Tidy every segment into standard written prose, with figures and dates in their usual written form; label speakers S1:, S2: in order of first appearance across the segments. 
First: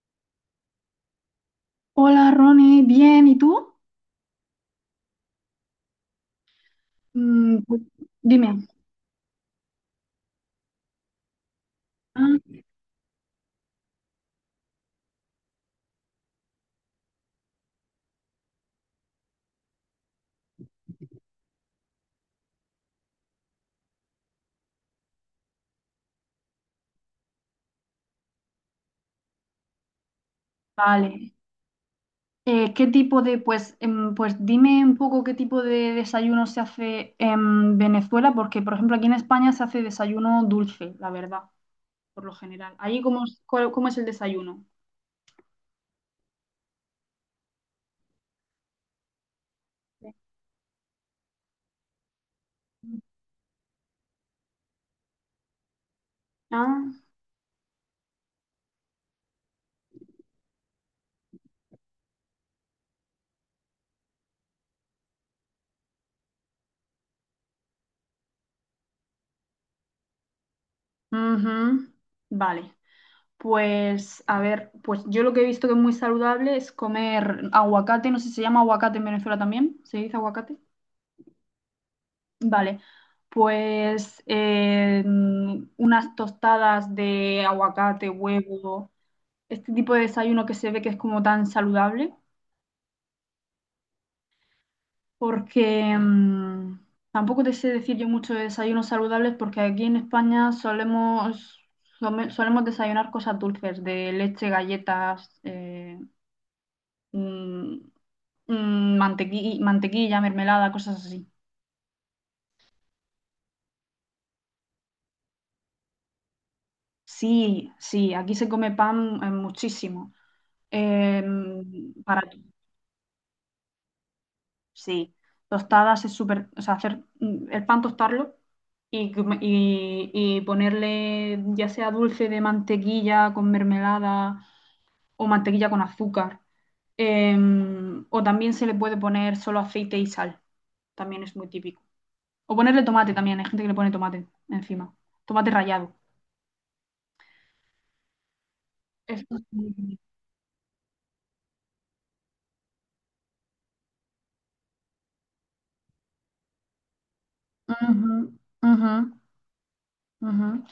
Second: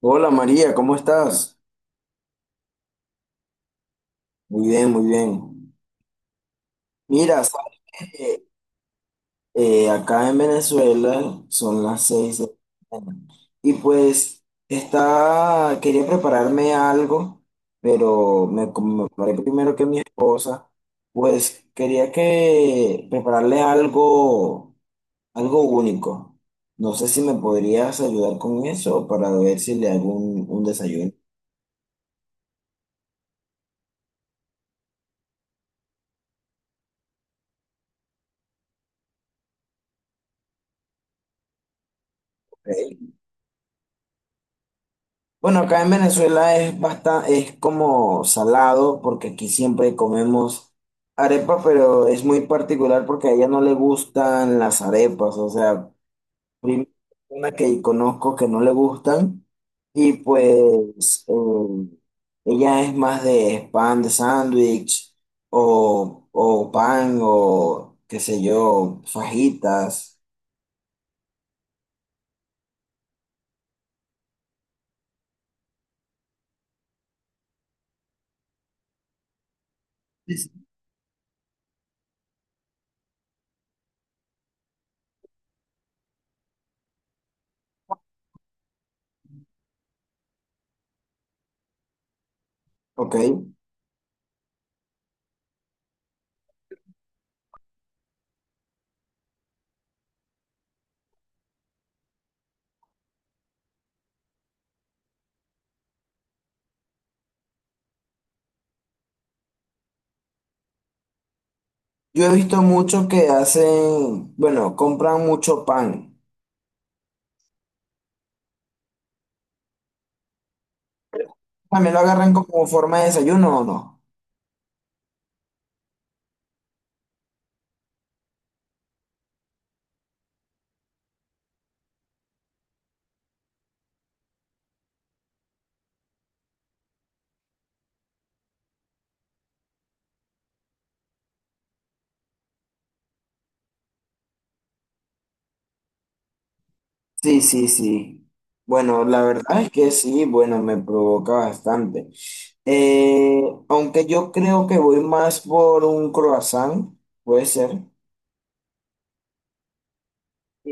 S1: Hola María, ¿cómo estás?
S2: Hola Ronnie, bien, ¿y tú?
S1: Muy bien, muy bien. Mira,
S2: Mm,
S1: sabes
S2: pues,
S1: que
S2: dime.
S1: acá en Venezuela son las seis de
S2: Ah,
S1: la mañana y pues está, quería prepararme algo, pero me, como me preparé primero que mi esposa, pues quería que prepararle algo, algo único. No sé si me podrías ayudar con eso para ver si le hago un desayuno.
S2: vale. ¿Qué tipo de, pues, pues dime un poco qué tipo de desayuno se hace en Venezuela, porque por ejemplo aquí en España se hace desayuno dulce, la verdad, por lo general. ¿Ahí
S1: ¿Ok?
S2: cómo, cómo es el desayuno?
S1: Bueno, acá en Venezuela es bastante, es como salado, porque aquí siempre
S2: Sí.
S1: comemos arepa, pero es muy particular porque a ella no le gustan las arepas, o sea, primera
S2: Ah,
S1: persona que conozco que no le gustan, y pues ella es más de pan de sándwich, o pan, o qué sé yo, fajitas.
S2: ujú. Vale. Pues a ver, pues yo lo que he visto que es muy saludable es comer aguacate, no sé si se llama aguacate en Venezuela también, ¿se dice
S1: Sí,
S2: aguacate?
S1: sí.
S2: Vale, pues unas tostadas de aguacate, huevo, este tipo de desayuno que se ve que es como tan saludable,
S1: Ok,
S2: porque tampoco te sé decir yo mucho de desayunos saludables, porque aquí en España solemos desayunar cosas dulces, de leche, galletas, mm, mantequilla, mermelada, cosas así.
S1: yo he visto mucho que hacen, bueno, compran mucho pan.
S2: Sí, sí, aquí se come pan muchísimo.
S1: También
S2: Em,
S1: lo
S2: para,
S1: agarran como forma de desayuno, ¿o no?
S2: sí, tostadas es súper, o sea, hacer el pan tostarlo y, y ponerle ya sea dulce de mantequilla con mermelada o mantequilla con azúcar. O también se le puede poner solo aceite y sal, también es muy típico. O ponerle tomate también, hay gente que le pone tomate encima, tomate rallado.
S1: Sí, sí, sí. Bueno, la
S2: Eso es
S1: verdad es
S2: muy
S1: que
S2: típico.
S1: sí, bueno, me provoca bastante. Eh, aunque yo creo que voy más por un croissant, puede ser.
S2: Ujú, ujú, ujú.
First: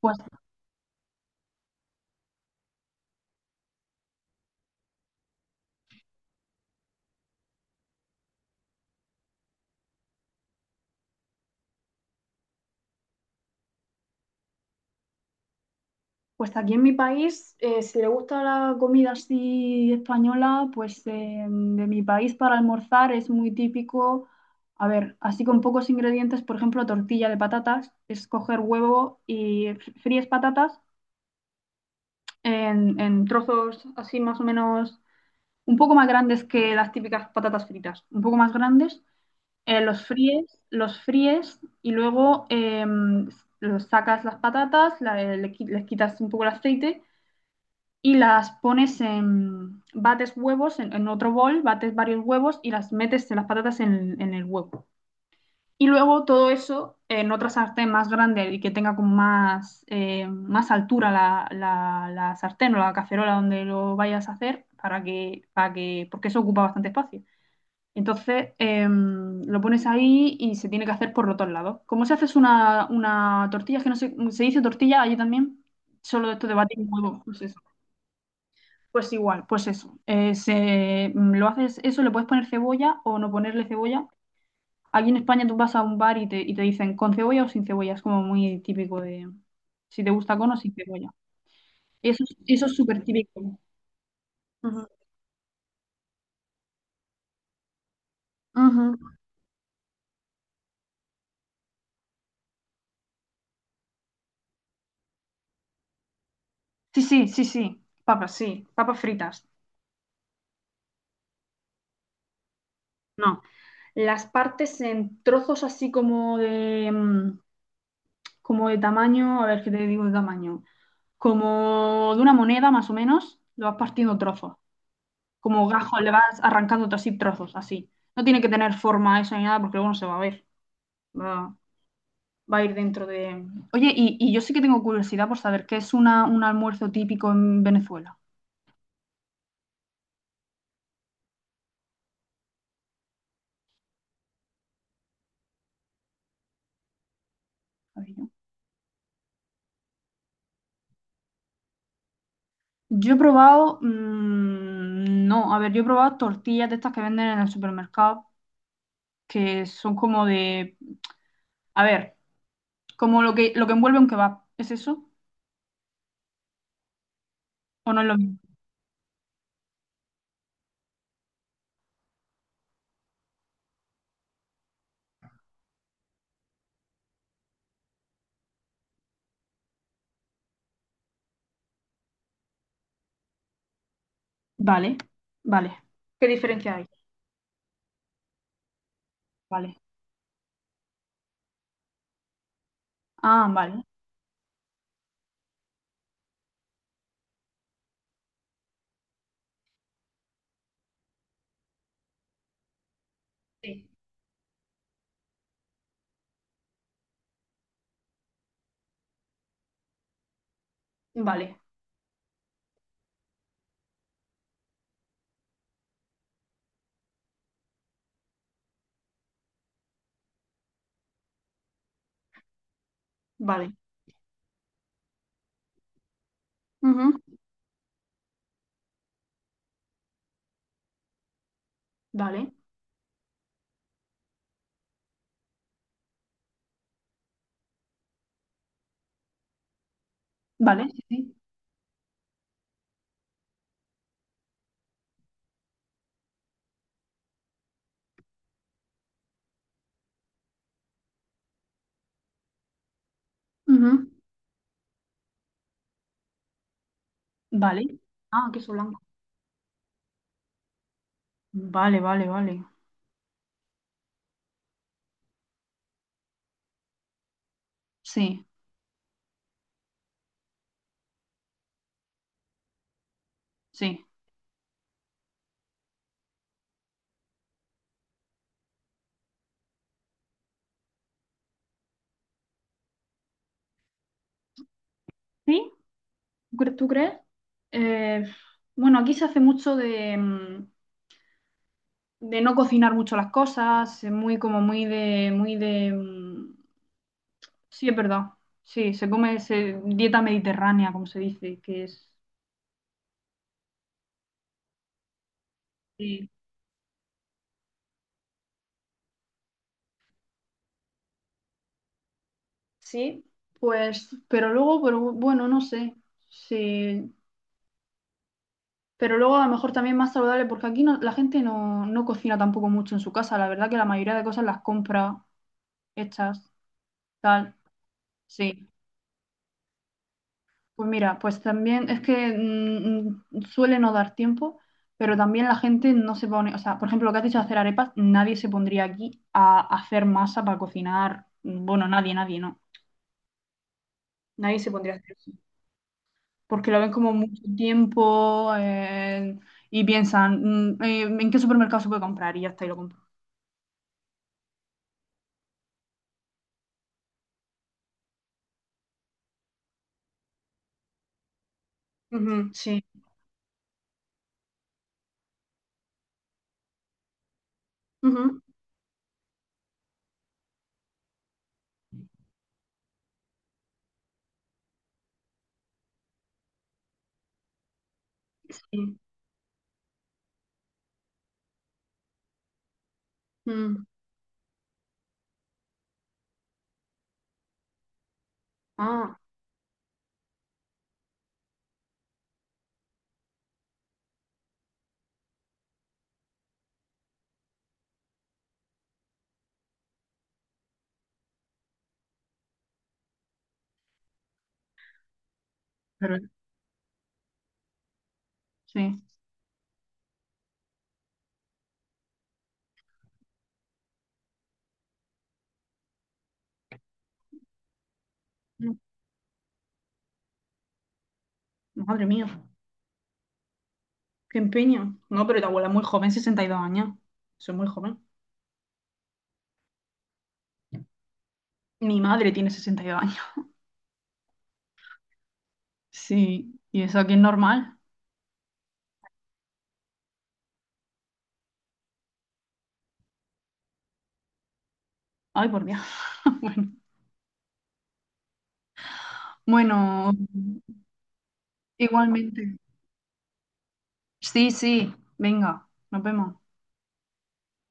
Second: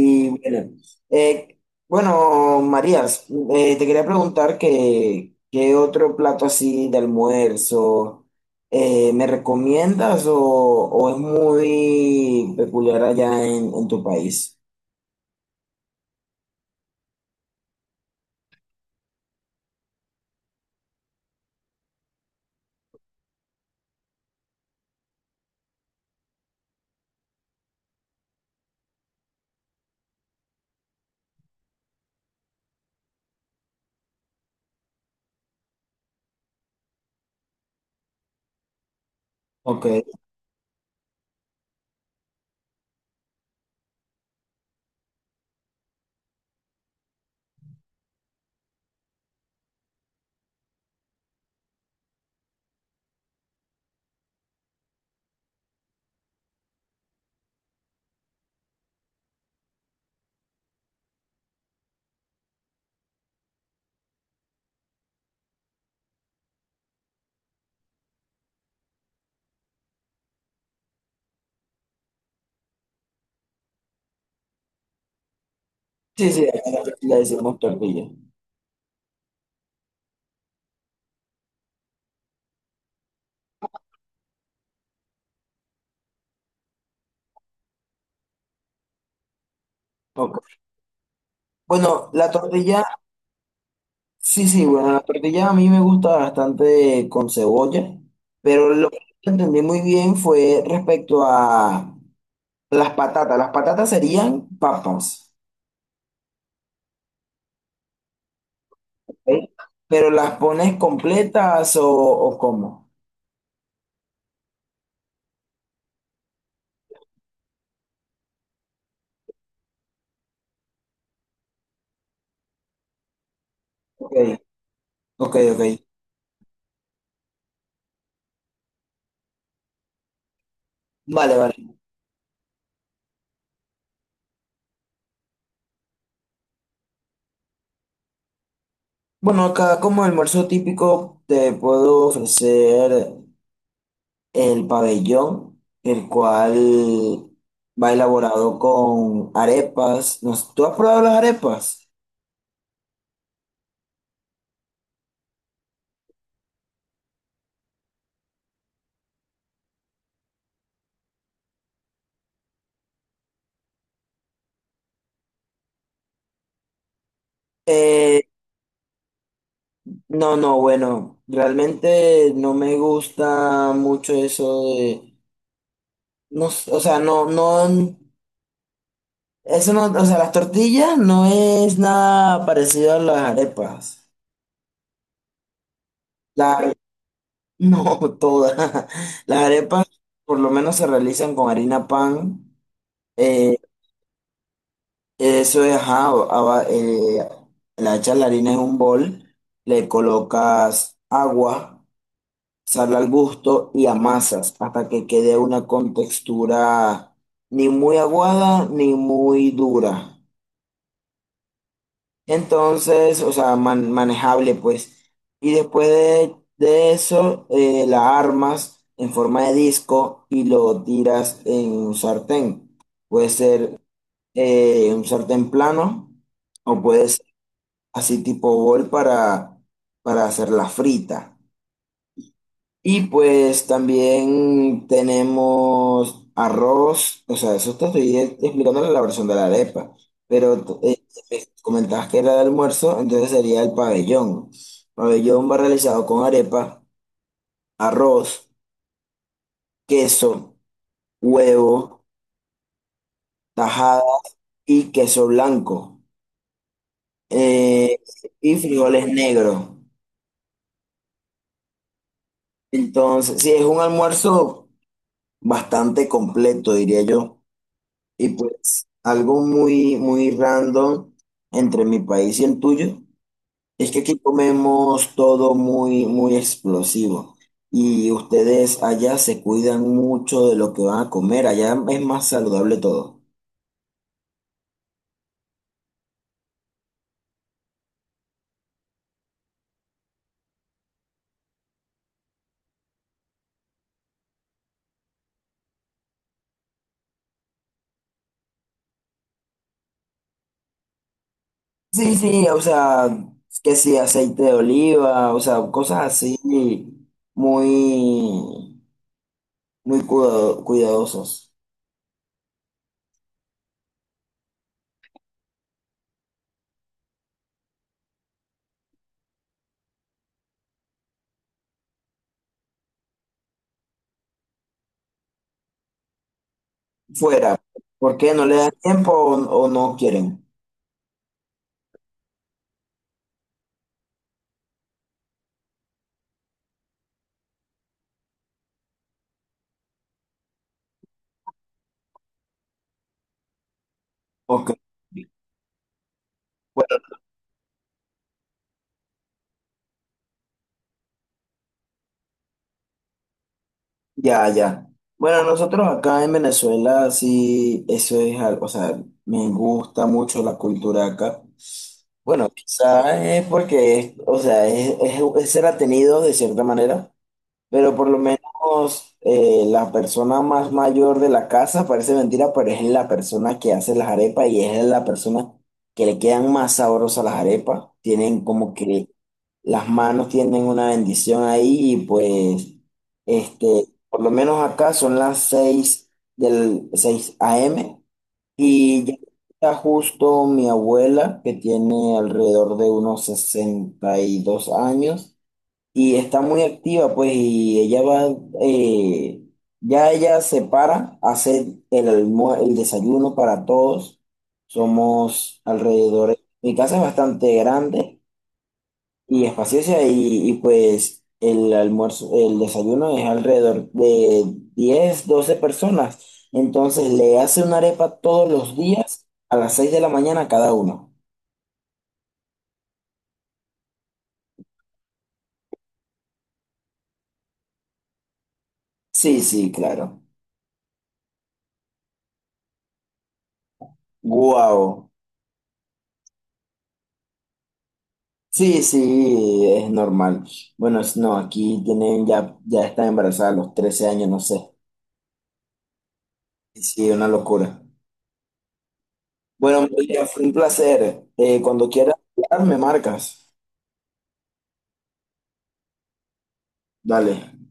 S2: Pues
S1: bueno, eh, bueno, Marías, te quería preguntar que, qué otro plato así de almuerzo me recomiendas o es muy peculiar allá en tu país.
S2: Pues aquí en mi país, si le gusta la comida así española, pues de mi país para almorzar es muy típico, a ver, así con pocos ingredientes, por ejemplo, tortilla de patatas, es coger huevo y fríes patatas en trozos así más o menos un poco más grandes que las típicas patatas fritas, un poco más grandes,
S1: Ok.
S2: los fríes y luego em, los sacas las patatas, les quitas un poco el aceite y las pones en, bates huevos en otro bol, bates varios huevos y las metes las patatas en el huevo. Y luego todo eso en otra sartén más grande y que tenga como más, más altura la, la sartén o la cacerola donde lo vayas a hacer para que, porque eso ocupa bastante espacio. Entonces lo pones ahí y se tiene que hacer por los dos lados. ¿Cómo se hace es una tortilla? Es que no sé, se dice tortilla allí también.
S1: Sí,
S2: Solo esto
S1: sí,
S2: de batir
S1: acá le
S2: huevos.
S1: decimos tortilla.
S2: Pues igual, pues eso. Lo haces eso, le puedes poner cebolla o no ponerle cebolla. Aquí en España tú vas a un bar y te dicen con cebolla o sin cebolla. Es como muy típico de si te gusta con
S1: Ok.
S2: o sin cebolla.
S1: Bueno,
S2: Eso,
S1: la
S2: eso es
S1: tortilla,
S2: súper típico.
S1: sí, sí,
S2: Ujú,
S1: bueno, la tortilla a mí me gusta bastante con cebolla, pero lo
S2: ujú.
S1: que no entendí muy bien fue respecto a las patatas. Las patatas serían papas,
S2: Sí, sí, sí, sí. Papas, sí. Papas fritas.
S1: ¿ok? Pero las pones completas o cómo.
S2: No. Las partes en trozos así como de, como de tamaño, a ver qué te digo de tamaño. Como de una moneda más o menos, lo vas
S1: Ok,
S2: partiendo trozos.
S1: ok,
S2: Como
S1: ok.
S2: gajo, le vas arrancando así trozos, así. No tiene que tener forma eso ni nada porque luego no se va a ver.
S1: Vale, vale.
S2: Va, va a ir dentro de... Oye, y yo sí que tengo curiosidad por saber qué es una, un almuerzo típico en Venezuela.
S1: Bueno, acá como almuerzo típico te puedo ofrecer el pabellón, el cual va
S2: A ver,
S1: elaborado con arepas. No sé, ¿tú has probado las arepas?
S2: yo he probado... no, a ver, yo he probado tortillas de estas que venden en el supermercado que son como de... A ver, como lo que envuelve un kebab. ¿Es eso? ¿O no es lo
S1: Eh,
S2: mismo?
S1: no, no, bueno, realmente no me gusta mucho eso de, no, s- o sea, no, no, eso no, o sea, las tortillas no es nada parecido a las arepas.
S2: Vale, vale. ¿Qué
S1: La-
S2: diferencia hay?
S1: no, todas. Las
S2: Vale.
S1: arepas por lo menos se realizan con harina pan.
S2: Ah,
S1: eh,
S2: vale.
S1: Eso es, ajá, aba- la hecha la harina en un bol, le colocas agua, sal al gusto y
S2: Sí.
S1: amasas hasta que quede una contextura ni muy aguada ni muy dura.
S2: Vale.
S1: Entonces, o sea, man- manejable pues. Y después de eso, la armas en forma de disco y lo tiras en un sartén. Puede
S2: Vale.
S1: ser un sartén plano. O puede
S2: Ujú.
S1: así tipo bol para hacer la frita.
S2: Vale.
S1: Y pues también tenemos arroz, o sea, eso te estoy explicando la versión de la arepa, pero
S2: Vale, sí, sí.
S1: me comentabas que era de almuerzo, entonces sería el pabellón. Pabellón va realizado con arepa, arroz, queso, huevo,
S2: Ujú.
S1: tajada y queso blanco eh,
S2: Vale. Ah,
S1: y
S2: queso blanco.
S1: frijoles negros.
S2: Vale, vale, vale.
S1: Entonces, si es un almuerzo bastante completo, diría yo. Y
S2: Sí,
S1: pues algo muy, muy random entre mi país y el tuyo es que
S2: sí.
S1: aquí comemos todo muy, muy explosivo. Y ustedes allá se cuidan mucho de lo que van a comer. Allá es más saludable todo.
S2: ¿Sí? ¿Tú tú crees? Eh, bueno, aquí se hace mucho de, de no cocinar mucho las cosas, muy como muy de, sí, es verdad. Sí, se come dieta mediterránea, como se dice, que es.
S1: Sí, sí, o sea, que sí, aceite de oliva, o sea, cosas
S2: Sí.
S1: así muy, muy cuidadosas.
S2: Sí, pues, pero luego, pero bueno, no sé. Sí. Pero luego a lo mejor también más saludable, porque aquí la gente no, no cocina tampoco mucho en su casa. La verdad que la mayoría de cosas las compra hechas,
S1: Fuera,
S2: tal.
S1: ¿por qué no le
S2: Sí.
S1: dan tiempo o no quieren?
S2: Pues mira, pues también es que suele no dar tiempo, pero también la gente no se pone, o sea, por ejemplo, lo que has dicho de hacer arepas, nadie se pondría aquí a hacer masa para cocinar. Bueno, nadie, nadie, no. Nadie
S1: Ok,
S2: se pondría a hacer eso. Porque lo ven
S1: bueno,
S2: como mucho tiempo y piensan, ¿en qué supermercado se puede comprar? Y ya está, y lo compro.
S1: ya, ya. Bueno, nosotros acá en Venezuela sí, eso es algo, o sea, me gusta mucho la cultura acá. Bueno,
S2: Ujú, sí.
S1: quizás es porque, es- o sea, es ser atenido de cierta manera, pero por lo
S2: Ujú,
S1: menos la persona más mayor de la casa, parece mentira, pero es la persona que hace las arepas y es la persona que le quedan más sabrosas las arepas. Tienen como
S2: Sí.
S1: que las manos tienen una bendición ahí y pues,
S2: Mm.
S1: este, por lo menos acá son las 6 del 6 AM y ya
S2: Ah,
S1: está justo mi abuela que tiene alrededor de unos 62 años y está muy activa pues y ella va, eh, ya ella se para, hace el, almuer- el desayuno para todos. Somos
S2: pero
S1: alrededor, mi casa es bastante grande
S2: sí.
S1: y espaciosa y, pues el almuerzo, el desayuno es alrededor de 10 12 personas. Entonces le hace una arepa todos los
S2: Mm,
S1: días a las 6 de la mañana cada uno.
S2: madre mía, qué empeño. No, pero tu abuela es muy joven, 62 años. Soy muy joven.
S1: Sí, sí, claro.
S2: Mi madre tiene 62 años.
S1: Guau.
S2: Sí, y eso aquí es normal.
S1: Sí, sí, es normal. Bueno, es- no, aquí tienen ya, ya están embarazadas a los 13 años, no sé.
S2: Ay, por Dios.
S1: Sí, una locura. Bueno,
S2: Bueno, bueno,
S1: María, fue un placer. Cuando quieras,
S2: igualmente.
S1: hablar, me marcas.
S2: Sí, sí, venga, nos vemos.
S1: Dale.